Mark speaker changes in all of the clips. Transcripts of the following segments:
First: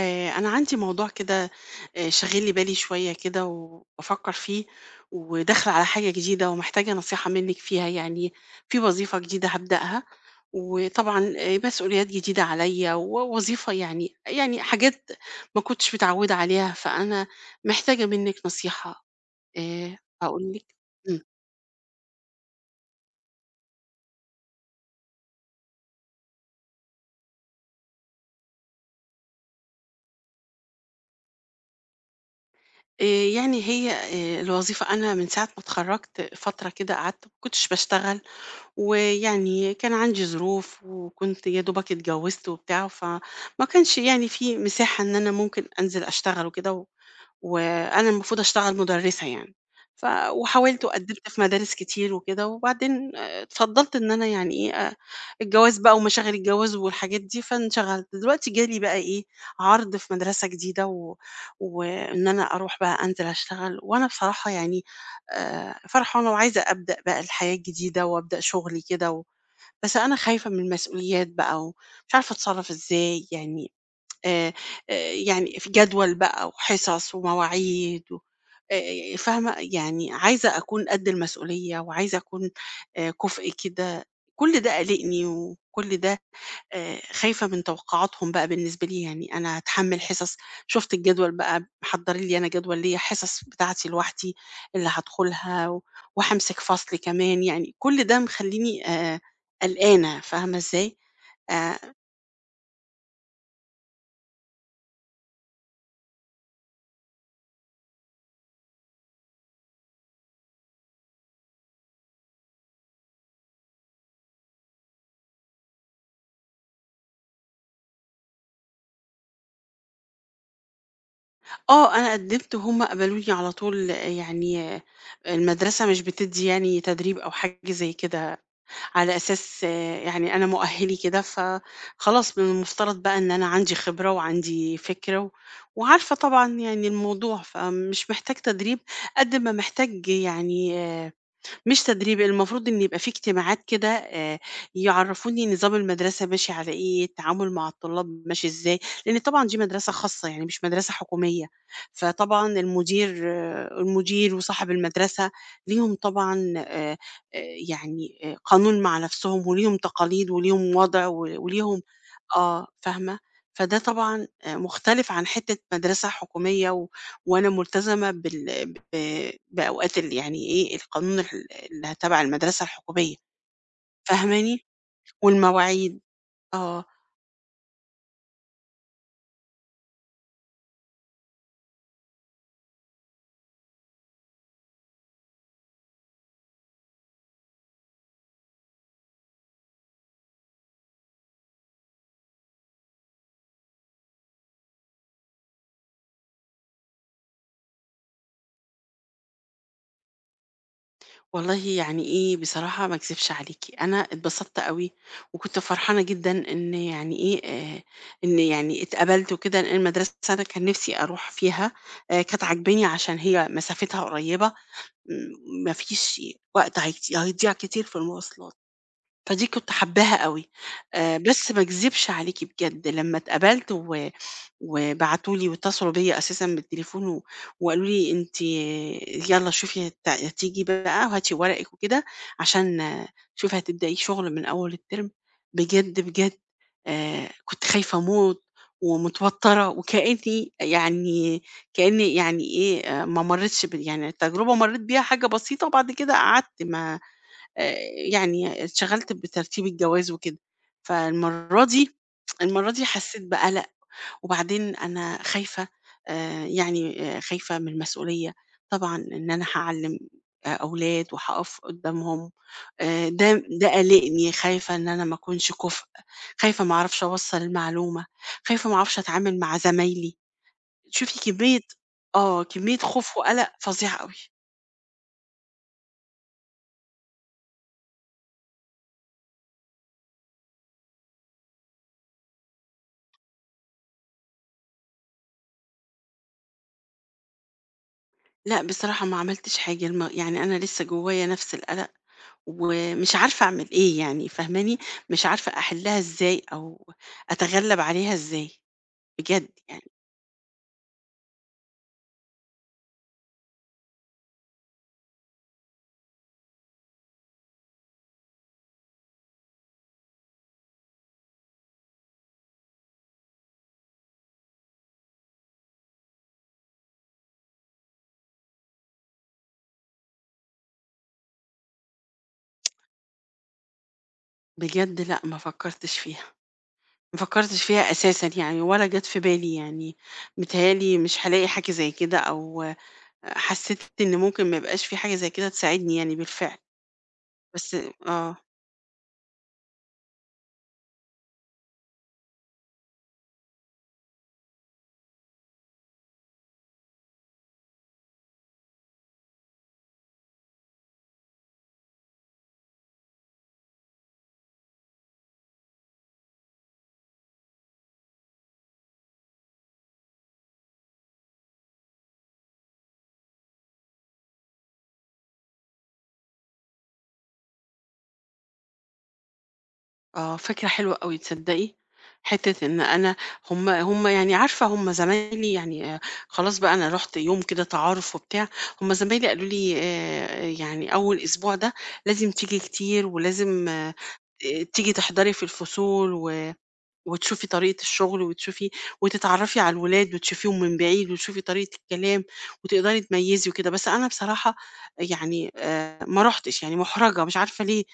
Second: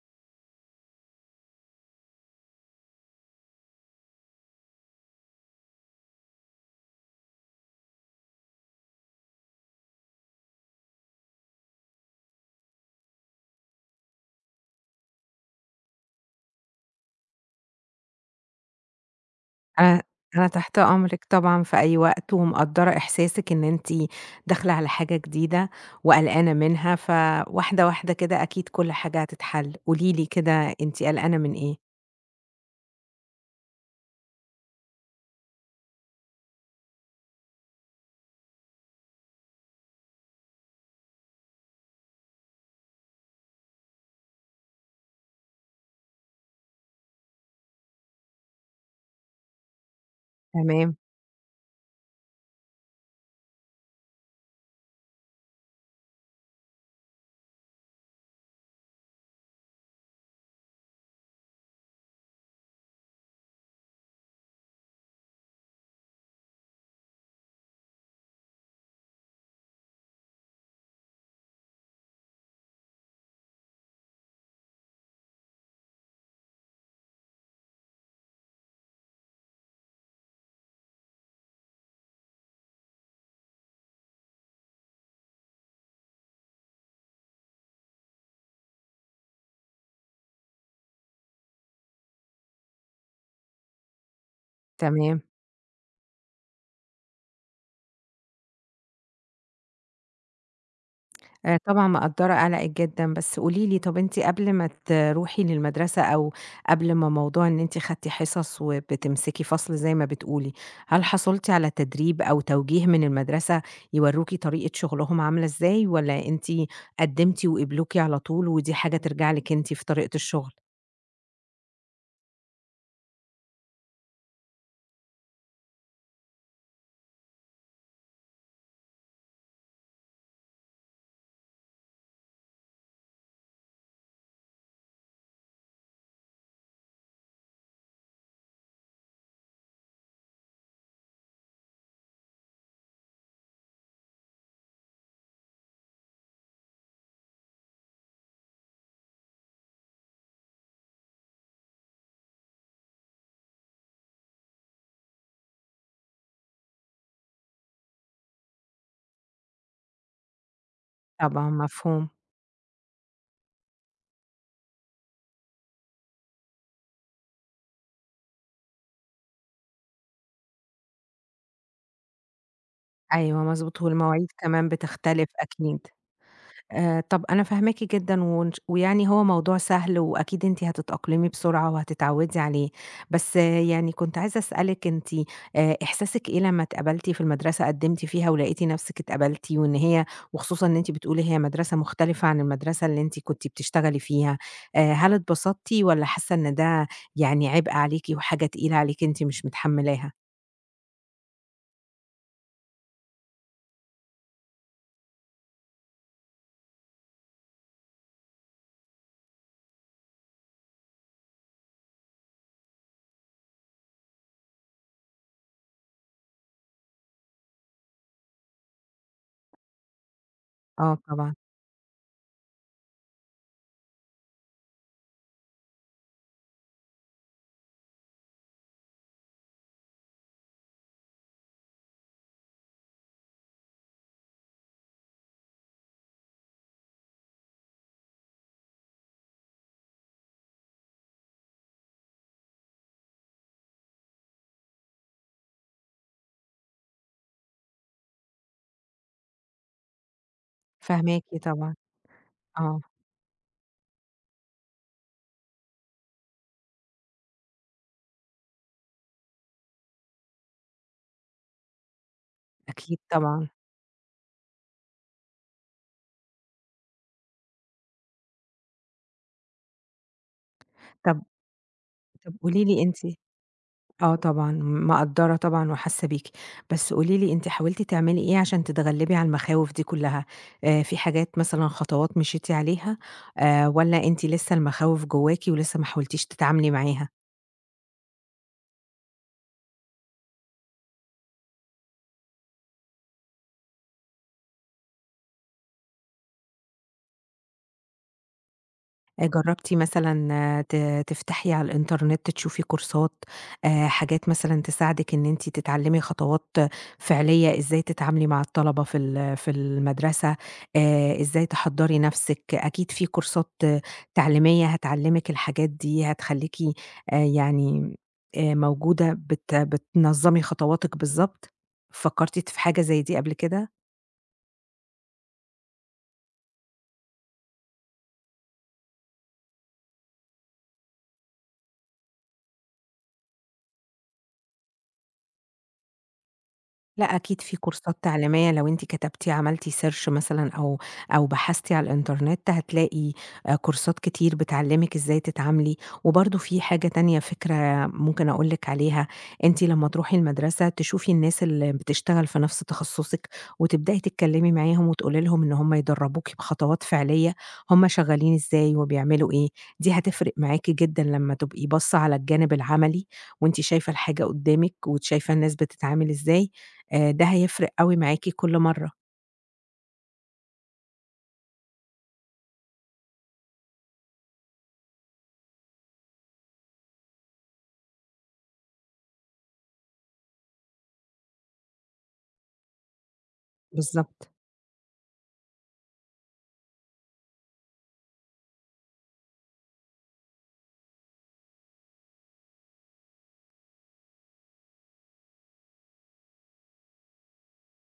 Speaker 1: أنا عندي موضوع كده. شاغل لي بالي شوية كده وبفكر فيه، وداخلة على حاجة جديدة ومحتاجة نصيحة منك فيها يعني. في وظيفة جديدة هبدأها، وطبعا مسؤوليات جديدة عليا ووظيفة يعني حاجات ما كنتش متعودة عليها، فأنا محتاجة منك نصيحة.
Speaker 2: أنا أنا
Speaker 1: أقول لك.
Speaker 2: تحت
Speaker 1: مم.
Speaker 2: أمرِك طبعًا في أي وقت، ومقدّرة إحساسِك إن أنتِ داخلة على حاجة جديدة وقلقانة منها، فواحدة واحدة كده أكيد كل حاجة هتتحل. قولي لي كده أنتِ قلقانة من إيه؟
Speaker 1: آه، يعني هي الوظيفة، أنا من ساعة ما اتخرجت فترة كده قعدت ما كنتش بشتغل، ويعني كان عندي ظروف وكنت يا دوبك اتجوزت وبتاع، فما كانش يعني في مساحة إن أنا ممكن أنزل أشتغل وكده. وأنا المفروض أشتغل مُدرِّسة يعني، ف وحاولت
Speaker 2: تمام،
Speaker 1: وقدِّمت في مدارس كتير وكده، وبعدين اتفضّلت إن أنا يعني إيه، الجواز بقى ومشاغل الجواز والحاجات دي، فانشغلت. دلوقتي جالي بقى إيه، عرض في مدرسة جديدة وإن أنا أروح بقى أنزل أشتغل. وأنا بصراحة يعني فرحانة وعايزة أبدأ بقى الحياة الجديدة وأبدأ شُغلي كده، و بس أنا خايفة من المسؤوليات بقى ومش عارفة أتصرّف إزاي يعني. آآ، يعني في جدول بقى وحصص ومواعيد و فاهمة، يعني عايزة أكون قد المسؤولية وعايزة أكون كُفء كده. كل ده قالقني، وكل ده خايفة من توقعاتهم بقى بالنسبة لي. يعني أنا هاتحمّل حصص، شُفت الجدول بقى محضّرين لي أنا جدول ليّا حصص بتاعتي لوحدي اللي
Speaker 2: تمام.
Speaker 1: هادخلها، و وهامسك فصل كمان. يعني كل ده مخلّيني قلقانة، فاهمة إزاي؟
Speaker 2: طبعًا
Speaker 1: آآ
Speaker 2: مقدّرة قلقِك جدًا، بس قولي لي طَب أنتِ قبل ما تروحي للمدرسة أو قبل ما موضوع إن أنتِ خدتِ حصص وبتمسكي فصل زي ما بتقولي، هل حصلتِ على تدريب أو توجيه من المدرسة يوروكِ طريقة شغلهم عاملة إزاي، والّا أنتِ قدّمتِ وقبلوكِ على طول ودي حاجة ترجع لِك أنتِ في طريقة الشغل؟
Speaker 1: آه، أنا قدّمت وهُم قبلوني على طول، يعني المدرسة مش بتدّي يعني تدريب أو حاجة زي كده، على أساس يعني أنا مؤهِّلي كده، فخلاص من المفترض بقى إن أنا عندي خبرة وعندي فكرة و وعارفة طبعًا يعني الموضوع، فمش محتاج تدريب قد ما محتاج يعني مش تدريب. المفروض إن يبقى في اجتماعات كده، يعرّفوني نظام المدرسة ماشي على إيه، التعامل مع الطلاب ماشي إزاي، لإن طبعًا دي مدرسة خاصة يعني مش مدرسة حكومية. فطبعًا المدير المدير وصاحب المدرسة ليهم طبعًا يعني قانون مع نَفْسهم وليهم تقاليد وليهم وضع و
Speaker 2: طبعًا
Speaker 1: وليهم
Speaker 2: مفهوم.
Speaker 1: فاهمة؟ فده طبعًا مختلف عن حتّة مدرسة حكومية. و وأنا ملتزمة بال ب بأوقات يعني إيه، القانون اللي تبع المدرسة الحكومية،
Speaker 2: أيوه مضبوط، والمواعيد
Speaker 1: فاهماني؟
Speaker 2: كمان بتختلف أكيد.
Speaker 1: والمواعيد آه.
Speaker 2: طَب أنا فاهماكِ جدًا ونش ويعني هو موضوع سهل وأكيد أنتِ هتتأقلمي بسرعة وهتتعوّدي عليه، بس يعني كنت عايزة أسألِك أنتِ إحساسِك إيه لمّا اتقبلتِ في المدرسة قدّمتِ فيها ولقيتِ نَفْسِك اتقبلتِ وإن هي وخصوصًا إن أنتِ بتقولي هي مدرسة مختلفة عن المدرسة اللي أنتِ كنتِ بتشتغلي فيها، هل اتبسطتِ والّا حاسة إن ده يعني عبء عليكِ وحاجة تقيلة عليكِ أنتِ مش متحمّلاها؟
Speaker 1: والله يعني إيه، بصراحة ما أكذبش عليكِ، أنا اتبسطت أوي، وكنت فرحانة جدًا إن يعني إيه، آآ إن يعني اتقبلت وكده، لإن المدرسة أنا كان نفسي أروح فيها. كانت عاجباني عشان هي مسافتها قريبة، ما فيش وقت هيضيع كتير في المواصلات. فدي كنت حاباها أوي.
Speaker 2: آه طبعًا،
Speaker 1: بس ما اكذبش عليكِ بجد، لمّا اتقبلت و وبعتوا لي واتصلوا بيّا أساسًا بالتليفون، و وقالوا لي أنتِ يالّا شوفي هتيجي بقى وهاتي ورقِك وكده عشان شوفي هتبدئي شغل من أول الترم. بجد، بجد كنت خايفة أموت ومتوترة، وكأني يعني كأني يعني إيه، ما مريتش يعني التجربة مريت بيها حاجة بسيطة، وبعد كده قعدت ما آآ يعني اتشغلت بترتيب الجواز وكده.
Speaker 2: فاهماكِ
Speaker 1: فالمرّة
Speaker 2: طبعًا،
Speaker 1: دي المرّة
Speaker 2: آه،
Speaker 1: دي حسّيت بقلق، وبعدين أنا خايفة خايفة من المسؤولية طبعًا، إن أنا هاعلّم أولاد وهاقف قدّامهم.
Speaker 2: أكيد
Speaker 1: آآ ده
Speaker 2: طبعًا.
Speaker 1: ده قالقني، خايفة إن أنا ما أكونش كُفء، خايفة ما أعرفش أوصّل المعلومة، خايفة ما أعرفش أتعامل مع زمايلي.
Speaker 2: طَب
Speaker 1: شوفي كمية
Speaker 2: طَب قولي
Speaker 1: كمية
Speaker 2: لي أنتِ
Speaker 1: خوف وقلق فظيعة أوي.
Speaker 2: آه طبعًا، مقدّرة طبعًا وحاسة بيكِ، بس قولي لي أنتِ حاولتِ تعملي إيه عشان تتغلبي على المخاوف دي كلها؟ في حاجات مثلًا خطوات مشيتِ عليها، والّا أنتِ لسه المخاوف جواكِ ولسه ما حاولتيش تتعاملي معاها؟
Speaker 1: لأ، بصراحة ما عملتش حاجة يعني أنا لسه جوايا نفس القلق، ومش عارفة أعمل إيه يعني، فاهماني؟ مش عارفة أحلّها إزاي أو أتغلّب عليها إزاي، بجد
Speaker 2: جرّبتِ
Speaker 1: يعني.
Speaker 2: مثلًا تفتحي على الإنترنت تشوفي كورسات، حاجات مثلًا تساعدِك إن أنتِ تتعلّمي خطوات فعلية إزاي تتعاملي مع الطلبة في المدرسة، إزاي تحضّري نَفْسِك، أكيد في كورسات تعليمية هتعلّمِك الحاجات دي، هتخلّيكِ آآ يعني موجودة بتنظّمي خطواتِك بالضبط، فكّرتِ في حاجة زي دي قبل كده؟
Speaker 1: بجد لأ ما فكّرتش فيها، ما فكّرتش فيها أساسًا يعني، ولا جات في بالي يعني. متهيأ لي مش هالاقي حاجة زي كده، أو حسّيت إن ممكن ما يبقاش في حاجة زي كده تساعدني يعني بالفعل.
Speaker 2: لأ، أكيد في
Speaker 1: بس
Speaker 2: كورسات
Speaker 1: آه.
Speaker 2: تعليمية لو أنتِ كتبتِ عملتِ search مثلًا أو بحثتِ على الإنترنت هتلاقي كورسات كتير بتعلّمِك إزاي تتعاملي، وبرضه في حاجة تانية فكرة ممكن أقول لِك عليها. أنتِ لمّا تروحي المدرسة تشوفي الناس اللي بتشتغل في نفس تخصصِك، وتبدئي تتكلمي معاهم وتقولي لهم إن هم يدربوكِ بخطوات فعلية هم شغالين إزاي وبيعملوا إيه، دي هتفرق معاكِ جدًا لمّا تبقي باصة على الجانب العملي، وأنتِ شايفة الحاجة قدامِك وشايفة الناس بتتعامل إزاي، ده هيفرق أوي معاكِ كل مرّة.
Speaker 1: آه، فكرة حلوة أوي تصدقي. حتة إن أنا هم يعني عارفة هم زمايلي يعني خلاص بقى أنا رُحت يوم كده تعارُف وبتاع. هم زمايلي قالوا لي يعني أول أسبوع ده لازم تيجي كتير ولازم
Speaker 2: بالضبط،
Speaker 1: تيجي تحضري في الفصول و وتشوفي طريقة الشغل، وتشوفي وتتعرّفي على الولاد وتشوفيهم من بعيد وتشوفي طريقة الكلام وتقدري تميّزي وكده. بس أنا بصراحة يعني ما رُحتش يعني، مُحرَجة مش عارفة ليه.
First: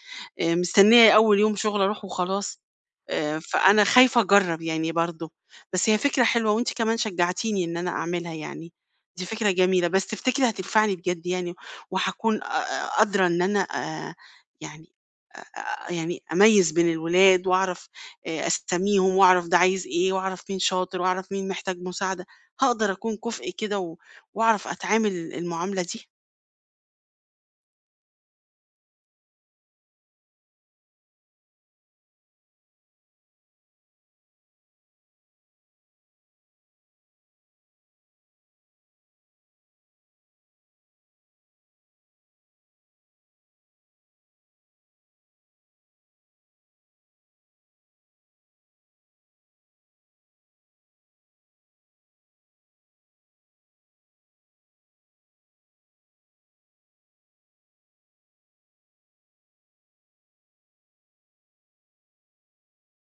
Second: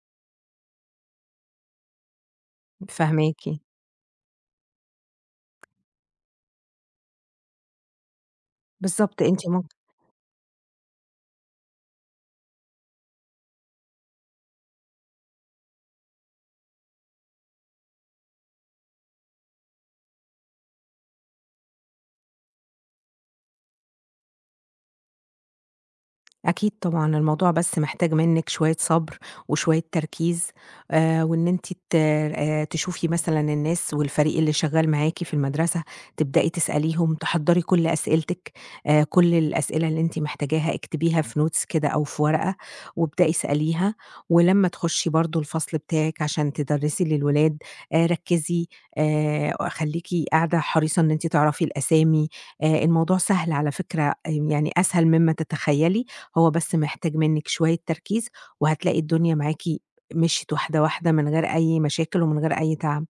Speaker 1: مستنية أول يوم شغل أروح وخلاص.
Speaker 2: فاهماكِ.
Speaker 1: فأنا خايفة أجرّب يعني برضه، بس هي فكرة حلوة وأنتِ كمان شجعتيني إن أنا أعملها يعني.
Speaker 2: بالضبط،
Speaker 1: دي
Speaker 2: أنتِ
Speaker 1: فكرة جميلة، بس تفتكري هتنفعني بجد يعني، وهاكون أ أ قادرة إن أنا يعني أ أ يعني أميّز بين الولاد، وأعرف أسميهم وأعرف ده عايز إيه وأعرف مين شاطر وأعرف مين محتاج مساعدة. هاقدر أكون كُفء كده، و وأعرف أتعامل المعاملة دي؟
Speaker 2: أكيد طبعًا، الموضوع بس محتاج منِّك شوية صبر وشوية تركيز، وإن أنتِ ت تشوفي مثلًا الناس والفريق اللي شغال معاكِ في المدرسة، تبدئي تسأليهم، تحضّري كل أسئلتِك، كل الأسئلة اللي أنتِ محتاجاها اكتبيها في notes كده أو في ورقة، وابدئي اسأليها، ولمّا تخشي برضه الفصل بتاعِك عشان تدرسي للولاد، ركّزي، خليكِ قاعدة حريصة إن أنتِ تعرفي الأسامي. الموضوع سهل على فكرة، يعني أسهل مما تتخيلي، هو بس محتاج منِّك شوية تركيز، وهتلاقي الدنيا معاكِ مشيت واحدة واحدة من غير أي مشاكل ومن غير أي تعب.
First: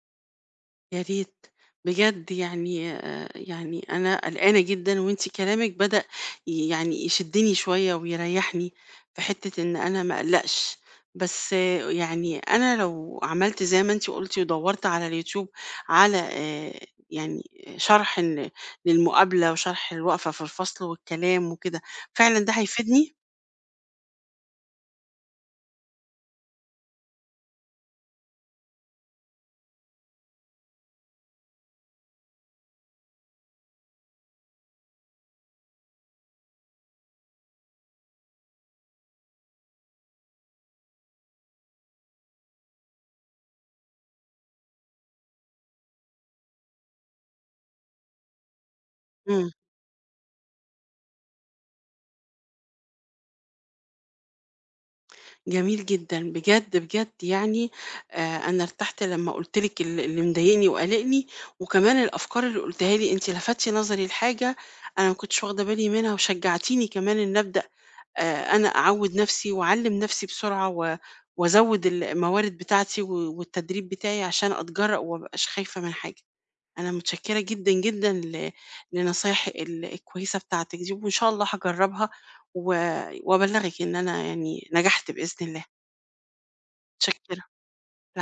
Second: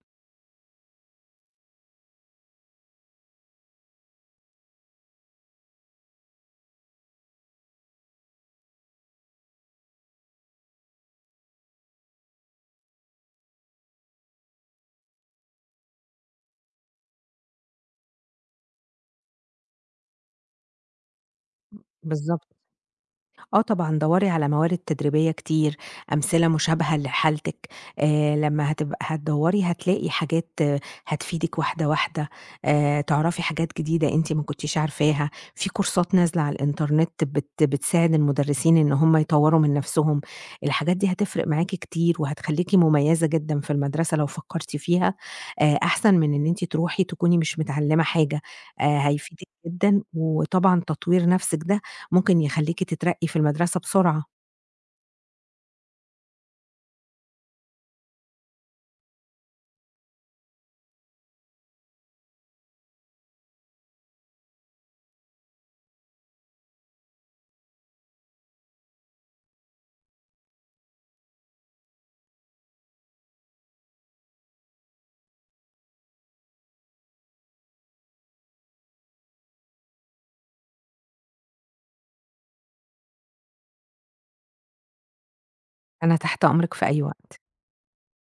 Speaker 1: يا ريت. بجد يعني آه، يعني أنا قلقانة جدا، وانتي كلامك بدأ يعني يشدني شوية ويريحني في حتة إن أنا ما أقلقش. بس آه، يعني أنا لو عملت زي ما انتي قلتي ودورت على اليوتيوب على يعني شرح للمقابلة وشرح الوقفة في الفصل والكلام وكده، فعلا ده
Speaker 2: بالضبط.
Speaker 1: هيفيدني؟
Speaker 2: آه طبعًا دَوّري على موارد تدريبية كتير، أمثلة مشابهة لحالتِك، لمّا هتبقى هتدوّري هتلاقي حاجات آه، هتفيدِك واحدة، واحدة، تعرفي حاجات جديدة أنتِ ما كنتيش عارفاها، في كورسات نازلة على الإنترنت بتساعد المدرسين إن هم يطوّروا من نَفْسهم، الحاجات دي هتفرق معاكِ كتير وهتخلّيكِ مميزة جدًا في المدرسة لو فكّرتِ فيها، أحسن من إن أنتِ تروحي تكوني مش متعلّمة حاجة، هيفيدِك
Speaker 1: إمم.
Speaker 2: جدًا، وطبعًا تطوير نَفْسِك ده ممكن يخلّيكِ تترقّي في المدرسة بسرعة.
Speaker 1: جميل جدًا، بجد، بجد يعني أنا ارتحت لمّا قُلت لِك اللي مضايقني وقالقني، وكمان الأفكار اللي قُلتيها لي أنتِ لفتِ نظري لحاجة أنا ما كنتش واخدة بالي منها، وشجعتيني كمان إني أبدأ أنا أعوّد نَفْسي وأعلِّم نَفْسي بسرعة و وأزوّد الموارد بتاعتي، و والتدريب بتاعي عشان أتجرأ وما ابقاش خايفة من حاجة. أنا متشكرة جدًا، جدًا لنصايح الكويسة بتاعتِك دي، وإن شاء الله هاجرّبها و وأبلّغِك إن أنا يعني نجحت بإذن الله.
Speaker 2: أنا تحت أمرِك في أي
Speaker 1: متشكرة،
Speaker 2: وقت.
Speaker 1: الع